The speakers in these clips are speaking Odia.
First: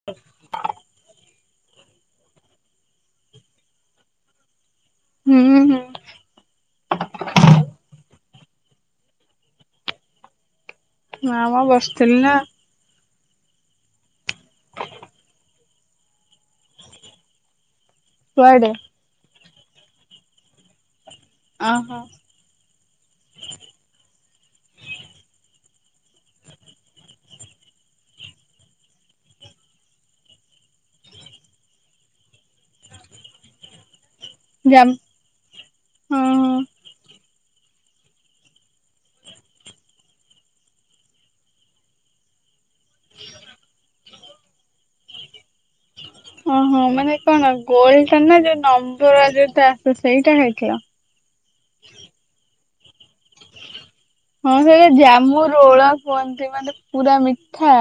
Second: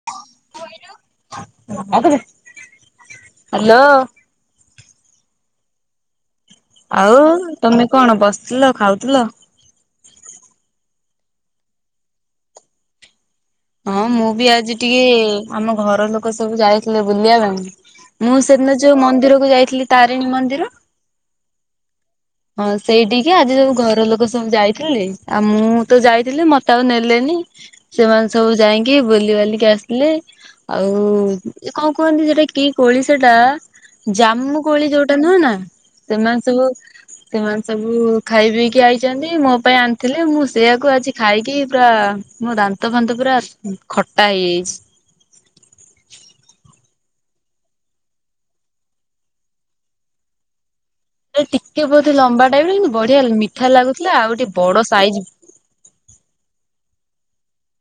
ହଉ। ହ୍ୟାଲୋ। ହୁଁ ହୁଁ। ଆଉ ତମେ କଣ ବସିଥିଲ, ଖାଉଥିଲ? ନା ମ ବସିଥିଲି ନା। ହଁ ମୁଁ ବି ଆଜି ଟିକେ ଆମ ଘର ଲୋକ ସବୁ ଯାଇଥିଲେ ବୁଲିବା ପାଇଁ। ମୁଁ କୁଆଡେ ସେଦିନ ଯୋଉ ମନ୍ଦିରକୁ ଯାଇଥିଲି ତାରେଣୀ ମନ୍ଦିର ଅଁହଁ। ହଁ ସେଇଠିକି ଆଜି ସବୁ ଘର ଲୋକ ସବୁ ଯାଇଥିଲେ। ଆଉ ମୁଁ ତ ଯାଇଥିଲି ମତେ ଆଉ ନେଲେନି ସେମାନେ ସବୁ ଯାଇଁକି ବୁଲିିବାଲିକି ଆସିଲେ। ଆଉ ଯୋଉ କଣ କୁହନ୍ତି ସେଇଟା କି କୋଳି ସେଇଟା? ଜାମୁକୋଳି ଜାମ୍ ଯୋଉଟା ନୁହଁ ନା? ସେମାନେ ଓହୋ ସବୁ ସେମାନେ ସବୁ ଖାଇ ପିଇକି ଆଇଛନ୍ତି। ମୋ ପାଇଁ ଆଣିଥିଲେ ମୁଁ ସେଇଆକୁ ଆଜି ଖାଇକି ପୁରା ମୋ ଦାନ୍ତ ଫାନ୍ତ ପୁରା ଉଁ ଖଟା ହେଇଯାଇଛି। ହଁ ମାନେ କଣ ଗୋଲଟା ନା ଯୋଉ ନମ୍ବୁରା ଯୋଉଟା ଆସେ ସେଇଟା ଖାଇଥିଲ? [unintelligible] ଟିକେ ବୋଧେ ଲମ୍ବା ଟାଇପର କିନ୍ତୁ ବଢିଆ ମିଠା ଲାଗୁଥିଲା ଆଉ ଟିକେ ହଁ ବଡ ସେଇଟା ସାଇଜ୍ [unintelligible] କୁହନ୍ତି ମାନେ ପୁରା ମିଠା।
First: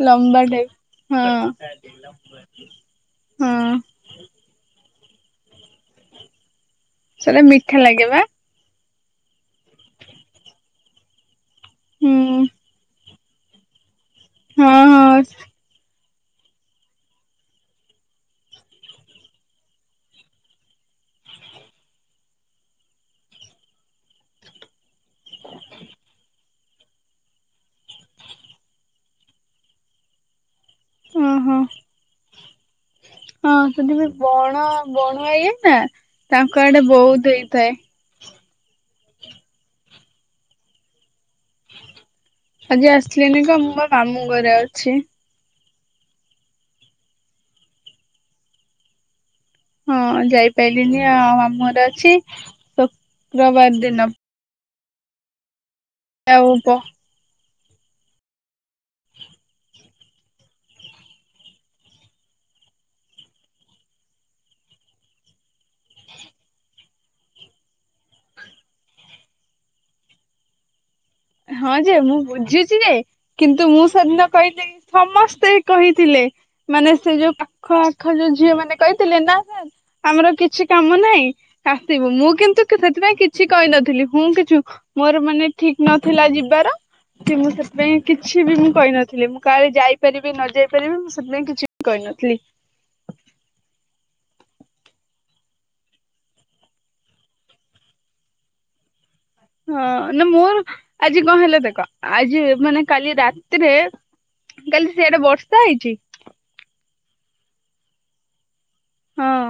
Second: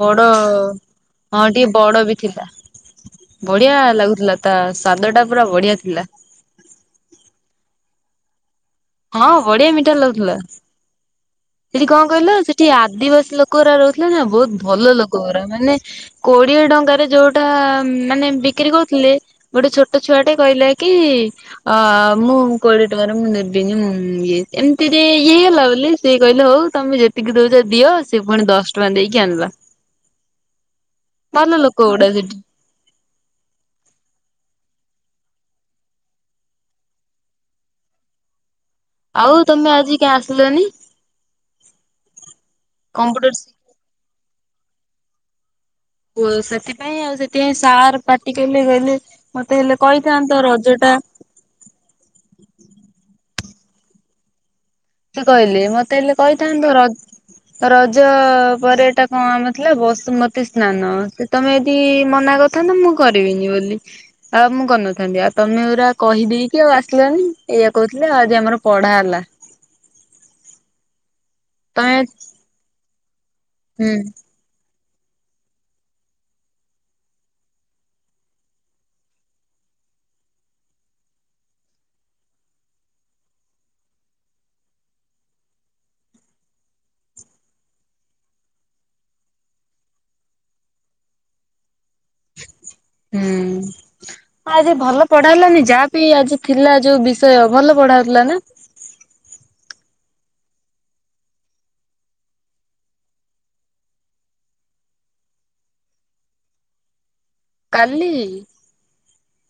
ବଡ଼ ଲମ୍ବା ଟାଇପ୍। ହଁ ଟିକେ ବଡ଼ ବି ଥିଲା। ହଁ ବଢିଆ ଲାଗୁଥିଲା। ତା ସ୍ଵାଦଟା ପୁରା ବଢିଆ ଥିଲା। ସେଗୁରା ମିଠା ଲାଗେ ବା? ହଁ ବଢିଆ ମିଠା ଲାଗୁଥିଲା। ସେଇଠି କଣ ହୁଁ କହିଲ ସେଇଠି ଆଦିବାସୀ ଲୋକଗୁରା ରହୁଥିଲେ ନା ବହୁତ୍ ହଁ ଭଲ ହଁ। ଲୋକଗୁରା ମାନେ କୋଡିଏ ଟଙ୍କାରେ ଯୋଉଟା ମାନେ ବିକ୍ରି କରୁଥିଲେ ଗୋଟେ ଛୋଟ ଛୁଆଟେ କହିଲା କି ଆଁ ମୁଁ କୋଡ଼ିଏ ଟଙ୍କାରେ ମୁଁ ନେବିନି ମୁଁ ଇଏ। ଏମିତିରେ ଇଏ ହେଇଗଲା ବୋଲି ସିଏ କହିଲେ ହଉ ତମେ ଯେତିକି ଦଉଛ ଦିଅ। ସେ ପୁଣି ଦଶ ଟଙ୍କା ଦେଇକି ଆଣିଲା। ଓହୋ ଭଲ ଲୋକଗୁଡା ସେଇଠି। ହଁ ସେଇଠି ବି ବଣ ବଣୁଆ ଇଏ ନା ତାଙ୍କ ଆଡେ ବହୁତ୍ ହେଇଥାଏ। ଆଉ ତମେ ଆଜି କାଇଁ ଆସିଲନି? ଆଜି କମ୍ପ୍ୟୁଟର ଆସିଲିନି ତ ମୁଁ ମୋ ମାମୁଁ ଘରେ ଅଛି। ଓ ସେଥିପାଇଁ ଆଉ ସେଥିପାଇଁ ସାର୍ ପାଟି କଲେ କହିଲେ ମତେ ହେଲେ ହଁ କହିଥାନ୍ତ ରଜ ଟା ଯାଇପାଇଲିନି ଆ ମାମୁଁ ଘରେ ଅଛି ଶୋକ୍ରବାର ଦିନ। ସେ କହିଲେ ମତେ ହେଲେ ଆଉ ପ କହିଥାନ୍ତ ର ରଜ ପରେ ଏଟା କଁ ଆମ ଥିଲା ବସୁମତୀ ସ୍ନାନ ସେ ତମେ ଏଦି ମନା କରିଥାନ୍ତ ମୁଁ କରିବିନି ବୋଲି ଆଉ ମୁଁ କରିନଥାନ୍ତି ଆ ତମେ ଉରା କହିଦେଇକି ଆଉ ଆସିଲନି ଏୟା କହୁଥିଲେ ଆ ଆଜି ଆମର ପଢା ହେଲା। ହଁ ଯେ ତମେ ମୁଁ ବୁଝୁଚି ଯେ କିନ୍ତୁ ମୁଁ ହୁଁ ସଦିନ କହିଦେଇ ସମସ୍ତେ କହିଥିଲେ। ମାନେ ସେ ଯୋଉ ପାଖ ଆଖ ଯୋଉ ଝିଅ ମାନେ କହିତିଲେ ନା ସାର୍ ଆମର କିଛି କାମ ନାହିଁ। ଆସିବୁ ମୁଁ କିନ୍ତୁ [unintelligible] ସେଥିପାଇଁ କିଛି କଇନଥିଲି ହୁଁ କି ଚୁଁ ମୋର ମାନେ ଠି ନଥିଲା ଯିବାର। କି ମୁଁ ସେଥିପାଇଁ କିଛି ବି ମୁଁ କହିନଥିଲି ମୁଁ କାଳେ ଯାଇପାରିବି ନ ଯାଇପାରିବି ମୁଁ ସେଥିପାଇଁ କିଛି [unintelligible] କହିନଥିଲି। ଉୁଁ। ଆ ଆଜି ଭଲ ପଢା ହେଲାନି ଯାହା ବିି ଆଜି ଥିଲା ଯୋଉ ବିଷୟ ଭଲ ପଢା ହଉତୁଲା ନା? ଅ ନା ମୋର ଆଜି କଁ ହେଲା ଦେକ ଆଜି ମାନେ କାଲି ରାତିରେ କାଲି ସିଆଡେ ବର୍ଷା ହେଇଚି? କାଲି?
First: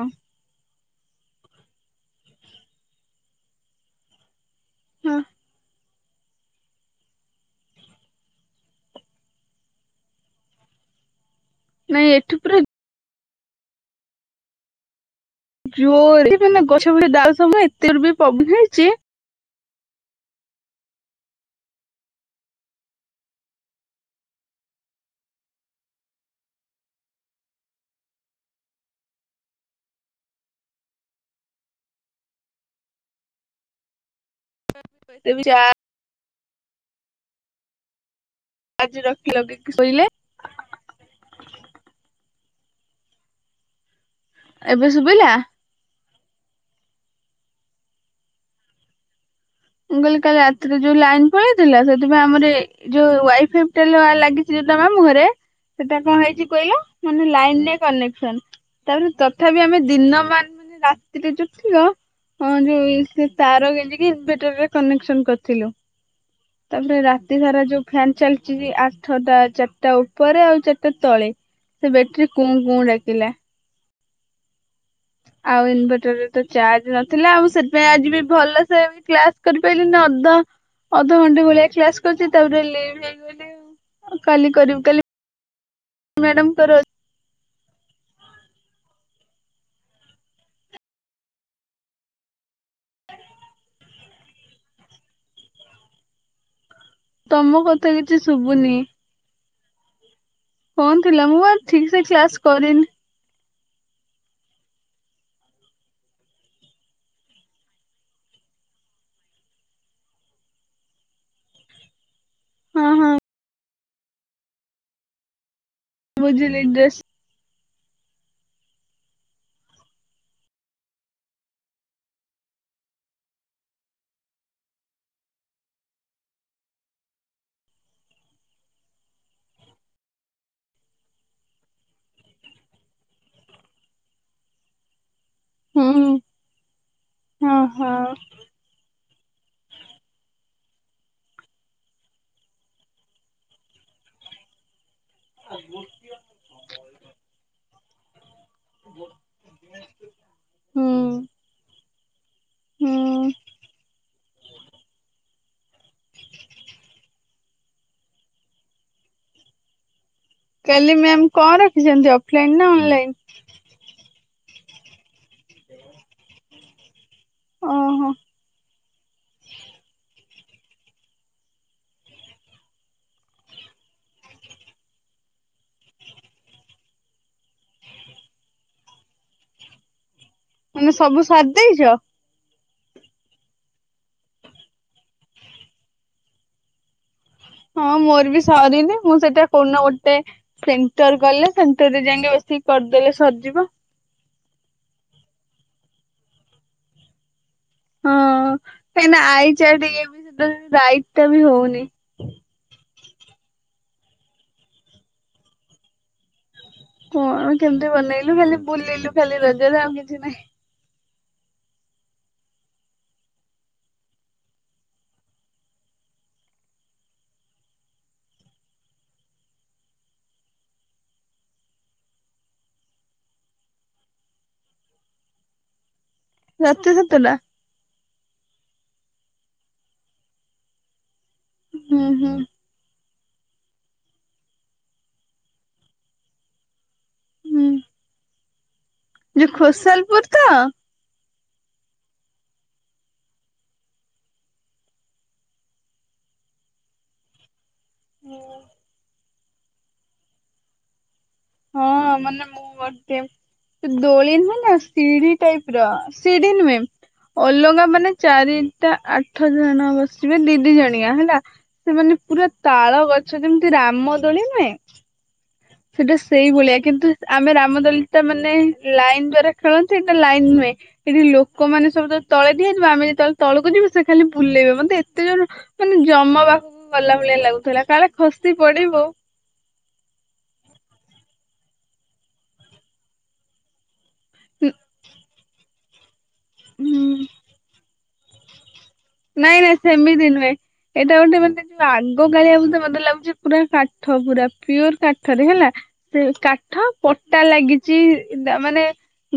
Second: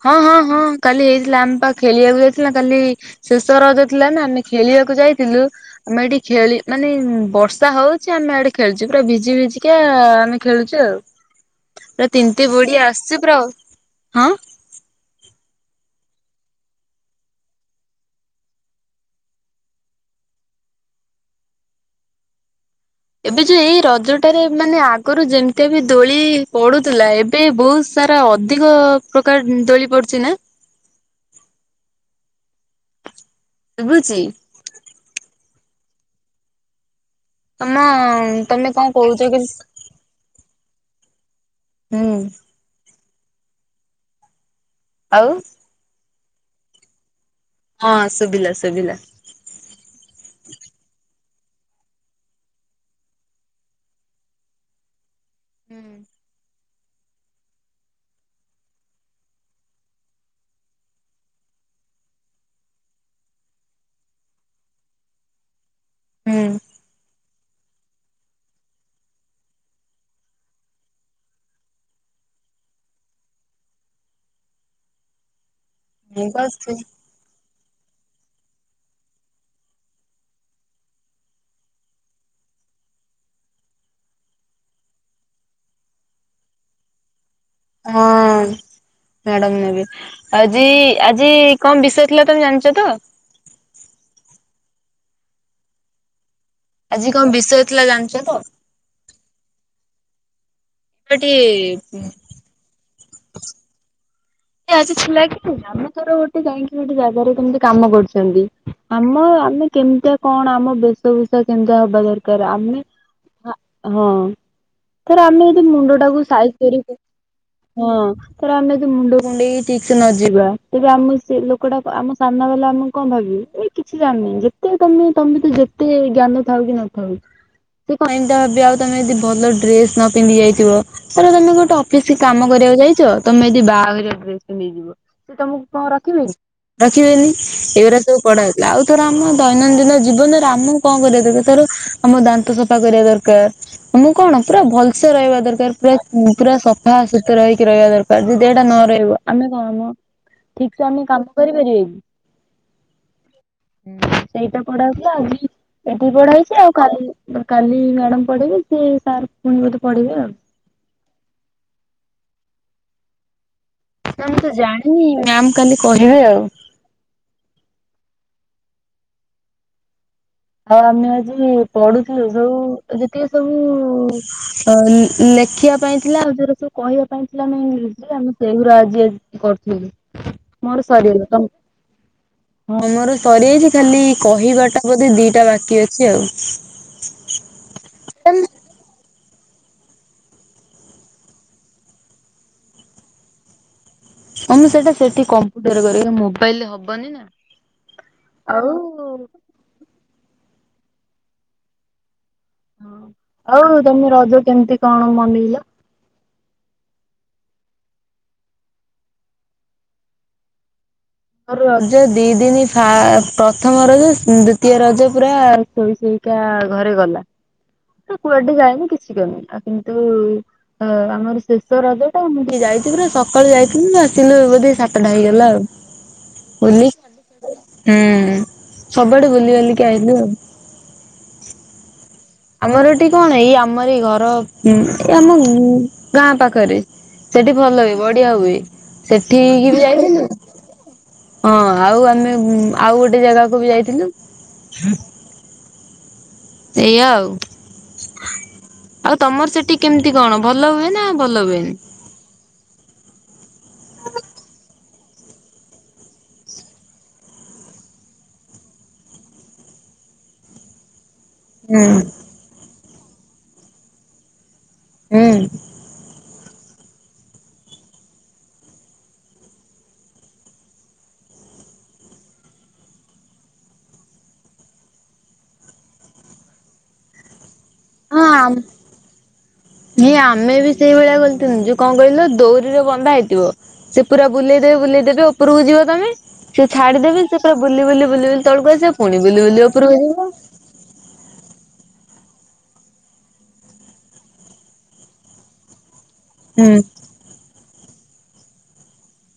ହଁ ହଁ ହଁ କାଲି ହେଇଥିଲା ଆମେ ପା ଖେଳିଆକୁ ଯାଇଥିଲୁ ନା କାଲି ଶେଷ ରଜ ଥିଲା ନା ଆମେ ଖେଳିଆକୁ ହଁ ଯାଇଥିଲୁ ଆମେ ଏଇଠି ଖେଳି ମାନେ ବର୍ଷା ହଉଚି ଆମେ ଏଠି ଖେଳୁଚୁ ପୁରା ଭିଜି ଭିଜିକା ଆ ଆମେ ଖେଳୁଚୁ ଆଉ। ପୁରା ନାଇଁ ଏଠି ତିନ୍ତି ପୁରା ବୁଡି ଆସିଚୁ ପୁରା ଆଉ ହାଁ? ଯୋରେ [unintelligible] ଏବେ ଯୋଉ ଏଇ ରଜଟା ରେ ମାନେ ଆଗରୁ ଯେମିତିଆ ବି ଦୋଳି ପଡୁତୁଲା ଏବେ ବହୁତ୍ ତାରା ଅଧିକ ପ୍ରକାର ଦୋଳି ପଡୁଚି ନା? ଶୁବୁଚି? [unintelligible] ତମ ତମେ କଁ କହୁଚ କିସ୍ ସୋଇଲେ? ହୁଁ। ଏବେ ଆଉ ଶୁବିଲା? ହଁ ଶୁଭିଲା ଶୁଭିଲା। ମୁଁ କହିଲି କାଲି ରାତିରେ ଯୋଉ ଲାଇନ୍ ପଳେଇ ଥିଲା ସେଥିପାଇଁ ଆମର ଏ ଯୋଉ ୱାଇ ଫାଇପ୍ ଟା ଲା ଲାଗିଚି ଯୋଉଟା ମାମୁଁ ଘରେ ସେଟା ହୁଁ କଁ ହେଇଚି କଇଲ? ମାନେ ଲାଇନ୍ ଲେ କନେକ୍ସନ। ତା ପରେ ତଥାପି ଆମେ ଦିନ ମାନ୍ ମାନେ ରାତିରେ ଯୋଉ ଥିବ ହଁ ଯୋଉ ଇ ସେ ତାର ଗେଞ୍ଜିକି ଇନଭେଟର ରେ କନେକ୍ସନ କରିଥିଲୁ। ଉୁଁ। ତା ପରେ ରାତି ସାରା ଯୋଉ ଫ୍ୟାନ ଚାଲିଚି ଆଠ ଟା, ଚାଟା ଉପରେ ଆଉ ଚାଟା ତଳେ। ସେ ବେଟରୀ କୁଁ କୁଁ ଡାକିଲା। ଆଉ ଇନଭେଟର ମୁଁ ରେ ତ ବା ସେ ଚାର୍ଜ ନ ଥିଲା ଆଉ ସେଥିପାଇଁ ଆଜି ବି ଭଲସେ କ୍ଲାସ କରି ପାଇଲିନି ଅଧ ଅଧ ଘଣ୍ଟେ ଭଳିଆ କ୍ଲାସ କରିଚି ତା ପରେ ଲିଭ୍ ହେଇଗଲି ଆଉ [unintelligible] କାଲି କରିବି କାଲି ମ୍ୟାଡ଼ାମ୍ ଙ୍କ ର ଅ ହଁ। ମ୍ୟାଡାମ୍ ନେବେ ଆଜି ଆଜି କଣ ବିଷୟ ଥିଲା ତମେ ଜାଣିଚ ତ? ଆଜି କଁ ବିଷୟ ତମ ଥିଲା କଥା କିଛି ଜାଣିଚ ତ? ଶୁଭୁନି କଁ ଥିଲା ଗୋଟେ ମୁଁ ଆଉ ଠିକ୍ ସେ କ୍ଲାସ କରିନି। [unintelligible] ଆଜି ଥିଲା କି ଆମେ ଥର ଗୋଟେ ଯାଇଁକି ଗୋଟେ ଜାଗାରେ କେମିତି କାମ କରୁଚନ୍ତି। ଆମ ଆମେ କେମିତିଆ କଣ, ଆମ ବେଶଭୂଷା କେମିତିଆ ହବା ଦର କାର ଆମେ ହଁ ହଁ ହଁ ଧର ଆମେ ଏଇଠି ମୁଣ୍ଡ ତାକୁ ସାଇଜ୍ ବୁଝିଲି କରିକି, ଡ୍ରେସ୍ ହିଁ ଧର ଆମେ ଏଇଠି ମୁଣ୍ଡ କୁଣ୍ଡେଇକି ଠିକ୍ ସେ ନ ଯିବା ତେବେ ଆମ ସେ ଲୋକଟା ଆମ ସାମ୍ନା ବାଲା ଆମକୁ କଣ ଭାବିବେ, ଏଇ କିଛି ଜାଣିନି। ଯେ ତେଣୁ ତୋମେ ତୋମ ଭିତିରେ ଯେତେ ଜ୍ଞାନ ଥାଉ କି ନ ଥାଉ। ସେ କଣ ଏମତି ବି ଆଉ ତୋମେ ଯଦି ଭଲ ଡ୍ରେସ୍ ନ ପିନ୍ଧିକି ଯାଇଥିବ। ଧର ତୋମେ ଗୋଟେ ଅଫିସି କାମ କରିବାକୁ ଯାଇଛ, ତୋମେ ଯଦି ବାହାଘରିଆ ଡ୍ରେସ୍ ଟେ ନେଇଯିବ ସେ ତୋମକୁ କଣ ହୁଁ ରଖିବେନି। ରଖିବେନି ହଁ ଏଇ ହଁ ଗୁଡା ସବୁ ପଢା ହେଇଥିଲା। ଆଉ ଧର ଆମ ଦୈନନ୍ଦିନ ଜୀବନରେ ଆମକୁ କଣ କରିବା କଥା ଧର ଆମ ଦାନ୍ତ ସଫା କରିବା ଦରକାର। ମୁଁ କଣ ପୁରା ଭଲସେ ରହିବା ଦରକାର, ପୁରା ଉଁ, ପୁରା ସଫା ସତୁରା ହେଇକି ରହିବା ଦରକାର। ଯଦି ଏଇଟା ନ ରହିବ ଆମେ କନ ଠିକ୍ ସେ ହୁଁ ଆମେ କାମ କରିପାରିବା କି? ହୁଁ ହୁଁ, ସେଇଟା ପଢା ହଉଥିଲା, ଆଜି ଅଧେ ପଢା ହେଇଛି ଆଉ କାଲି ତ କାଲି ମ୍ୟାଡାମ୍ ପଢ଼େଇବେ କେ ସାର୍ ପୁଣି ବୋଧେ ପଢେଇବେ ଆଉ। କାଲି ମ୍ୟାମ୍ କଣ ରଖିଛନ୍ତି ଅଫ୍ ଲାଇନ୍ ନା ଅନ୍ ଲାଇନ୍? ନା ମୁଁ ତ ଜାଣିନି ମ୍ୟାମ୍ କାଲି କହିବେ ଆଉ। ଅ, ହଁ। ହଁ ଆମେ ଆଜି ପଢୁଥିଲୁ ସବୁ ଏ ଯେତିିକ ସବୁ ଅ, ଲି-ଲେଖିବା ପାଇଁ ଥିଲା, ଆଉ ଯୋଉରା ସବୁ କହିବା ପାଇଁ ଥିଲା ଆମେ ଇଂଲିଶରେ ଆମ ସେଇ ଗୁରା ଆଜି ଆଜି କରୁଥିଲି, ମୋର ମାନେ ସବୁ ସରିଗଲା, ତୋମ ସାରି ଦେଇଛ ମନରୁ ସରିଯାଇଛି, ଖାଲି କହିବା ଟା ବୋଧେ ଦିଟା ବାକି ଅଛି ଆଉ। ହଁ, ମୋର ବି ସରିନି, ମୁଁ ସେଟା କୋଉନ ଗୋଟେ ସେଣ୍ଟର ଗଲେ, ସେଣ୍ଟର ରେ ଯାଇକି ବସିକି କରିଦେଲେ ସରିଯିବ। ତୋମେ ସେଇଟା ସେଠି କମ୍ପ୍ୟୁଟର ରେ କରିବ ମୋବାଇଲ୍ ରେ ହବନି ନା। ହଁ, କାହିଁକି ନା ଆଉ ଆଇ ଚାଟ୍ ଇଏ ବି ସେଥିରେ ରାଇଟ୍ ଟା ବି ହଉନି। ଆଉ ତୋମେ ରଜ କେମିତି କଣ ମନେଇଲ? କଣ କେମିତି ବନେଇଲୁ, ଖାଲି ବୁଲିଲୁ ଖାଲି ରଜରେ ଆଉ କିଛି ନାହିଁ। ରଜ ଦି ଦିନି ଫା- ପ୍ରଥମ ରଜ ଉଁ, ଦ୍ଵିତୀୟ ରଜ ପୁରା ଶୋଇ ଶୋଇ କା ଘରେ ଗଲା ଆଉ କୁଆଡେ ଯାଇନି କିଛି କରିନି। ଆଉ କିନ୍ତୁ ଅ, ଆମର ଶେଷ ରଜ ଟା ମୁଁ ଟିକେ ଯାଇଛି, ପୁରା ସକାଳୁ ଯାଇଥିନି ଯେ ଆସିଲୁ ବୋଧେ ସାତଟା ହେଇଗଲା ଆଉ। ବୁଲି, ସତେ ସତଟା ହୁଁ, ସବୁଆଡେ ବୁଲି ବାଲିକି ଆଇଲୁ ଆଉ। ହୁଁ, ହୁଁ। ଆମର ଏଠି କଣ ଏଇ ଆମର ଏଇ ଘର ଉ ଏଇ ଆମ ଗାଁ ପାଖରେ ସେଠି ହୁଁ ଭଲ ହୁଏ, ବଢିଆ ହୁଏ, ସେଠି ଯୋଉ କି ବି ଖୋସାଲପୁର ଯାଇଥିଲି। ତ? ହଁ ଆଉ ଆମେ ଉଁ, ଆଉ ଗୋଟେ ଜାଗାକୁ ବି ଯାଇଥିଲୁ। ସେଇଆ ଆଉ, ଆଉ ତୋମର ସେଟି କେମିତି କଣ ଭଲ ହୁଏ ନା ଭଲ ହୁଏ ହଁ ମାନେ ମୁଁ ଗୋଟେ ସେ ଦୋଳି ନୁହେଁ ନା। ସିଢି ଟାଇପ୍ ର ସିଢି ନୁହେଁ। ଅଲଗା ମାନେ ଚାରିଟା ଆଠ ଜଣ ବସିବେ ଦି ଦି ଜଣିଆ ହେଲା। ହୁଁ ସେ ମାନେ ପୁରା ତାଳ ଗଛ ଯେମିତି ରାମ ଦୋଳି ନୁହେଁ। ହୁଁ। ସେଟା ସେଇ ଭଳିଆ କିନ୍ତୁ ଆମେ ରାମ ଦୋଳିଟା ମାନେ ଲାଇନ୍ ଦ୍ଵାରା ଖେଳନ୍ତି, ଏଟା ଲାଇନ୍ ନୁହେଁ। ଏଠି ଲୋକମାନେ ସବୁ ତ ତଳେ ଠିଆହେଇଥିବେ, ଆମେ ଯେତେବେଳେ ତଳକୁ ଯିବୁ ସେ ଖାଲି ବୁଲେଇବେ, ମୋତେ ଏତେ ଜୋର ମାନେ ଯମ ପାଖକୁ ଗଲା ଭଳିଆ ଲାଗୁଥିଲା କାଳେ ଖସି ପଡିବ। ହେଇ ଆମେ ବି ସେଇଭଳିଆ କରିଥିଲୁ ଯେ କଣ କହିଲ ଦଉରି ରେ ବନ୍ଧା ହେଇଥିବ। ସେ ପୁରା ବୁଲେଇଦେବେ ବୁଲେଇଦେବେ ଉପରକୁ ଯିବ ତୋମେ, ସେ ହୁଁ ଛାଡିଦେବେ ସେ ପୁରା ବୁଲି ବୁଲି ବୁଲି ବୁଲି ତଳକୁ ଆସିବା ପୁଣି ବୁଲ ନାଇଁ ବୁଲି ନାଇଁ ଉପରକୁ ସେମିତି ଯିବ। ନୁହେଁ ଏଇଟା ଗୋଟେ ମାନେ ଯୋଉ ଆଗ କାଳିଆକୁ ତ ମୋତେ ଲାଗୁଛି ପୁରା କାଠ, ପୁରା ପିଓର୍ କାଠରେ ହେଲା। ସେ ହୁଁ। କାଠ ପଟା ଲାଗିଚି ତା ମାନେ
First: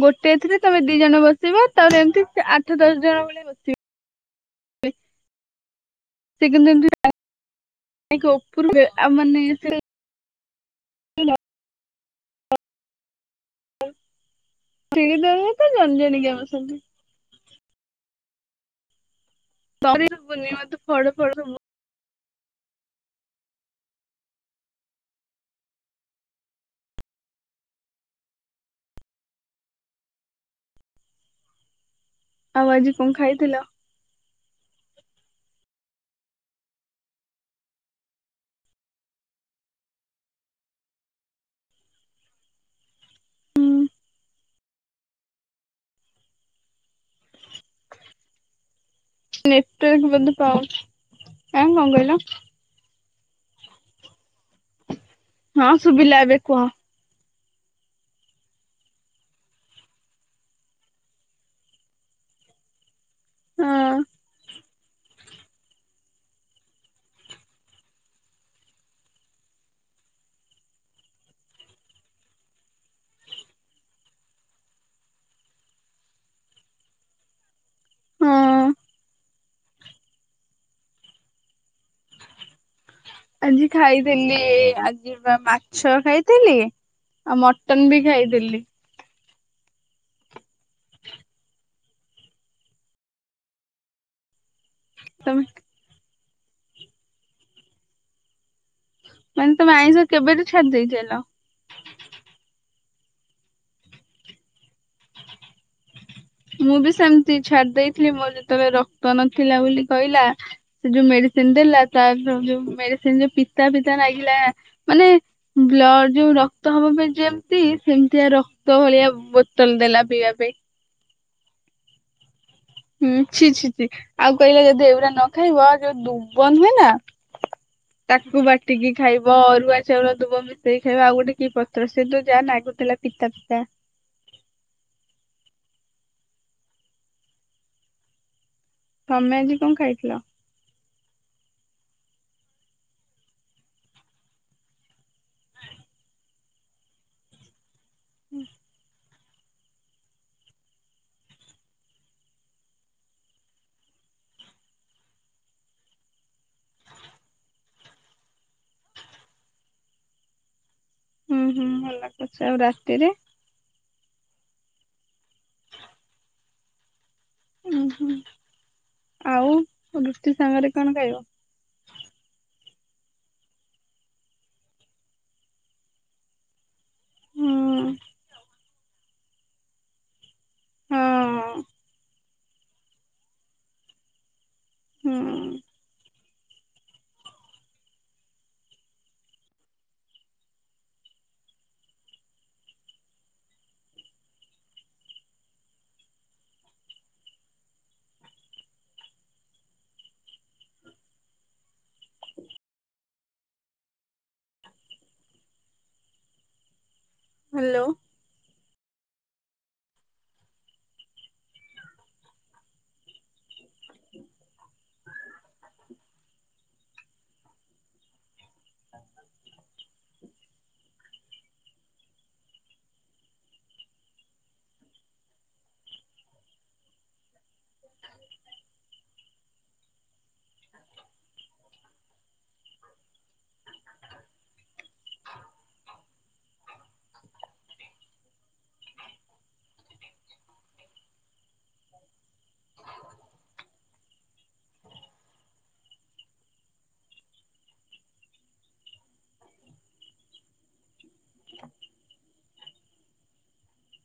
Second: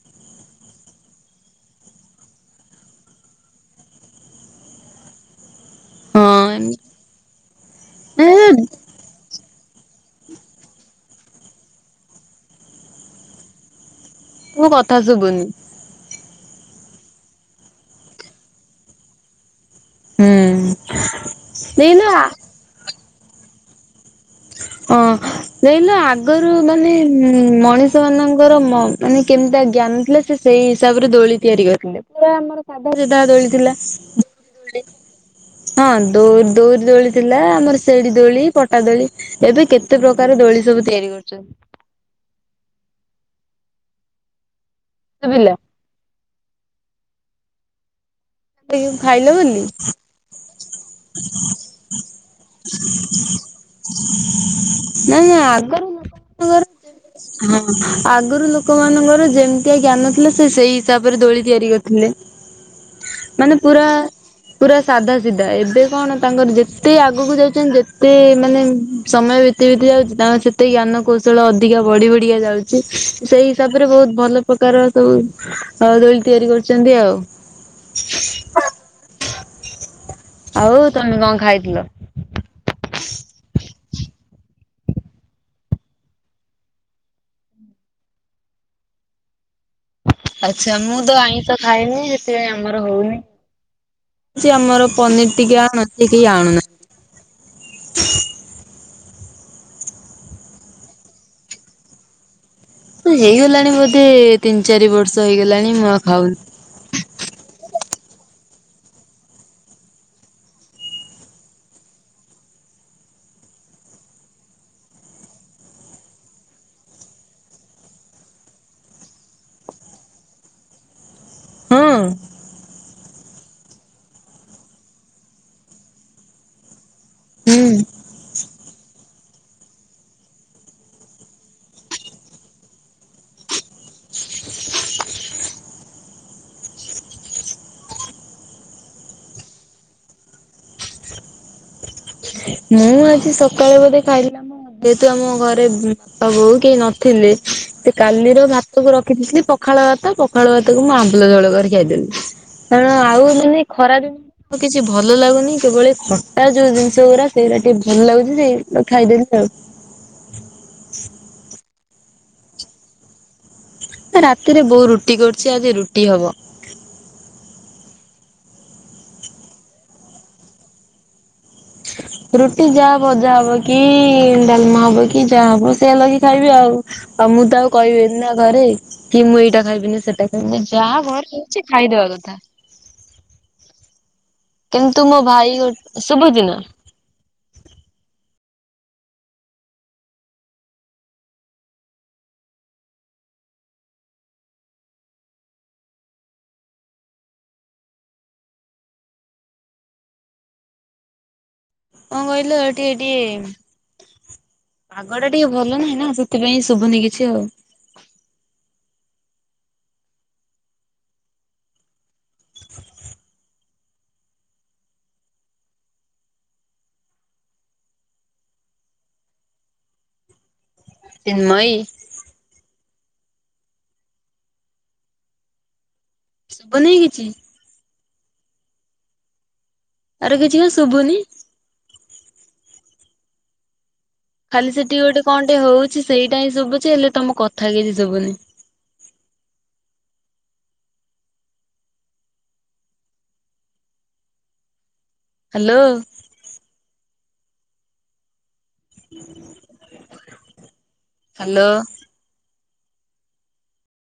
ଗୋଟେ ଥିରେ ତୋମେ ଦି ଜଣ ବସିବ, ତାପରେ ଏମିତି ସେ ଆଠ ଦଶ ଜଣ ଭଳିଆ ବସିବେ। ହଁ ସେ କିନ୍ତୁ ଏମି ଏମତି [unintelligible] ଏ ଯାଇକି ଉପରୁ ଆ ମାନେ ତମ କଥା ଶ୍ରୀ ଶୁଭୁନି ଦର ତ ଜଣ ଜଣ କିଆ ବସନ୍ତୀ। ସରିଦବୁନି ହୁଁ ମତେ ଫଳ ଫଳ ସବୁ [unintelligible] ହଁ ଦେହିଲୁ ଆଗରୁ ମାନେ ଉଁ ମଣିଷ ମାନଙ୍କର ମ୍ ମାନେ କେମିତିଆ ଜ୍ଞାନୀ ଥିଲେ ସେଇ ହିସାବରେ ଦୋଳି ତିଆରି କରିଥିଲେ। ସେତେବେଳେ ଆମର ଆଉ ଆଜି ସାଧା କଣ ସିଧା ଦୋଳି ଖାଇଥିଲ? ଥିଲା। ହଁ ଦୋ ଦୋରି ଦୋଳି ଥିଲା ଆମର ସେଡି ଦୋଳି, ପଟା ଦୋଳି। ଏବେ କେତେ ପ୍ରକାର ଦୋଳି ସବୁ ତିଆରି କରୁଛନ୍ତି। ହୁଁ। ଶୁଭିଲା। ସେଇଯୋଗୁ ଖାଇଲ ବୋଲି। ନେଟୱାର୍କ ବୋଧେ ପାଉନି ଆଁ କଣ କହିଲ [inaudible] ନା ନା ହଁ ଆଗରୁ ଶୁଭିଲା ଏବେ କୁହ ନଗର ହଁ ଆଗରୁ ଲୋକମାନଙ୍କର ଯେମିତିଆ ଜ୍ଞାନ ଥିଲା ସେ ସେଇ ହିସାବରେ ଦୋଳି ତିଆରି କରିଥିଲେ। ମାନେ ହଁ ପୁରା ପୁରା ସାଧା ସିଧା ଏବେ କଣ ତାଙ୍କର ଯେତେ ଆଗକୁ ଯାଉଛନ୍ତି ଯେତେ ମାନେ ସମୟ ବି ବିତି ବିତି ଯାଉଛି ତାଙ୍କର ସେତକି ଜ୍ଞାନକୌଶଳ ଅଧିକା ବଢି ବଢିକା ଯାଉଛି। ସେଇ ହିସାବରେ ବହୁତ ଭଲ ପ୍ରକାର ସବୁ ଅ ଦୋଳି ତିଆରି କରୁଛନ୍ତି ଆଉ। ହଁ। ଆଉ ତମେ କଣ ଖାଇଥିଲ? ଆଜି ଖାଇଥିଲି ଆଜି ବା ମାଛ ଖାଇଥିଲି। ଆଉ ମଟନ ବି ଖାଇଥିଲି। ଆଚ୍ଛା ମୁଁ ତ ଆଇଁସ ଖାଏନି ସେଥିପାଇଁ ଆମର ହଉନି। ସେ ଆମର ପନିର ତମେ ଟିକେ ଆଣନ୍ତି କେହି ଆଣୁ ନାହାନ୍ତି। ମାନେ ତମେ ଆଇଁଷ କେବେଠୁ ଛାଡି ଦେଇଛଲ? ହେଇଗଲାଣି ବୋଧେ ତିନି ଚାରି ବର୍ଷ ହେଇଗଲାଣି ମୁ ଆଉ ଖାଉନି। ମୁଁ ବି ସେମିତି ଛାଡି ଦେଇଥିଲି ମୋ ଯେତେବେଳେ ରକ୍ତ ନଥିଲା ବୋଲି କହିଲା। ସେ ଯୋଉ ମେଡିସିନ ଦେଲା ତ ଯୋଉ ମେଡିସିନ ଯୋ ପିତା ପିତା ଲାଗିଲା। ମାନେ ବ୍ଲଡ ଯୋଉ ରକ୍ତ ହବା ପାଇଁ ଯେମତି ସେମିତିଆ ରକ୍ତ ଭଳିଆ ବୋତଲ ଦେଲା ପିଇବା ପାଇଁ। ହଁ। ହୁଁ ଛି ଛି ଛିି ଆଉ କହିଲା ଯଦି ଏଇଗୁଡା ନ ଖାଇବ ଯୋଉ ଦୁବ ନୁହେଁ ନା? ହୁଁ। ତାକୁ ବାଟିକି ଖାଇବ, ଅରୁଆ ଚାଉଳ ଦୁବ ମିଶେଇକି ଖାଇବ, ଆଉ ଗୋଟେ କି ପତ୍ର ସେ ତ ଯାହା ନାଗୁଥିଲା। ପିତା ପିତା। ତମେ ଆଜି କଣ ଖାଇଥିଲ? ମୁଁ ଆଜି ସକାଳୁ ବୋଧେ ଖାଇଥିଲି ଆମ ଯେହେତୁ ଆମ ଘରେ ବାପା ବୋଉ କେହି ନଥିଲେ ସେ କାଲିର ଭାତକୁ ର ଥିଲି ପଖାଳ ଭାତ ପଖାଳ ଭାତକୁ ମୁଁ ଆମ୍ବୁଳ ଝୋଳ କରି ଖାଇଦେଲି। କାରଣ ଆଉ ମାନେ ଖରା ଜଉ କିଛି ଭଲ ଲାଗୁନି କେବଳ ଏ ଖଟା ଯଉ ଜିନିଷ ଶ ଉରା ସେଉରା ଟିକେ ଭଲ ଲାଗୁଚି ଯେ ଖାଇଦେଲି ଆଉ। ହୁଁ ହୁଁ ଭଲ କରୁଚ ଆଉ ରାତିରେ? ରାତିରେ ବୋଉ ରୁଟି କରିଚି ଆଜି ରୁଟି ହବ। ଉଁ ହୁଁ ଆଉ ରୁଟି ସାଙ୍ଗରେ କଣ ଖାଇବ? [unintelligible] ରୁଟି ଯାହା ଭଜା ହବ କି ଡାଲମା ହବ କି ଯାହା ହବ ସେୟା ଲଗେଇକି ଖାଇବି ଆଉ। ଆଉ ମୁଁ ତ ଆଉ ହୁଁ କହିବିନି ନା ଘରେ କି ମୁଁ ଏଇଟା ଖାଇବିନି ସେଟା ଖାଇବିନି, ଯାହା ଘରେ ହଁ ହଉଚି ଖାଇଦବା କଥା। କିନ୍ତୁ ହୁଁ ମୋ ଭାଇ ଗୋ ସୁବୁଚି ନା? କଁ କହିଲୁ ଏଠି ଏଠି ପାଗ ଟା ଟିକେ ଭଲ ନାହିଁ ନା ସେଥିପାଇଁ ଶୁଭୁନି କିଛି ଆଉ। ହାଲୋ। ଚିନ୍ମୟୀ। ଶୁଭୁନି କିଛି? ଆରେ କିଛି କଣ ଶୁଭୁନି? ଖାଲି ସେଠିକି ଗୋଟେ କଣଟେ ହଉଛି ସେଇଟା ହିଁ ଶୁଭୁଚି ହେଲେ ତମ କଥା କିଛି ଶୁଭୁନି। ହାଲୋ। ହା ଲୋ।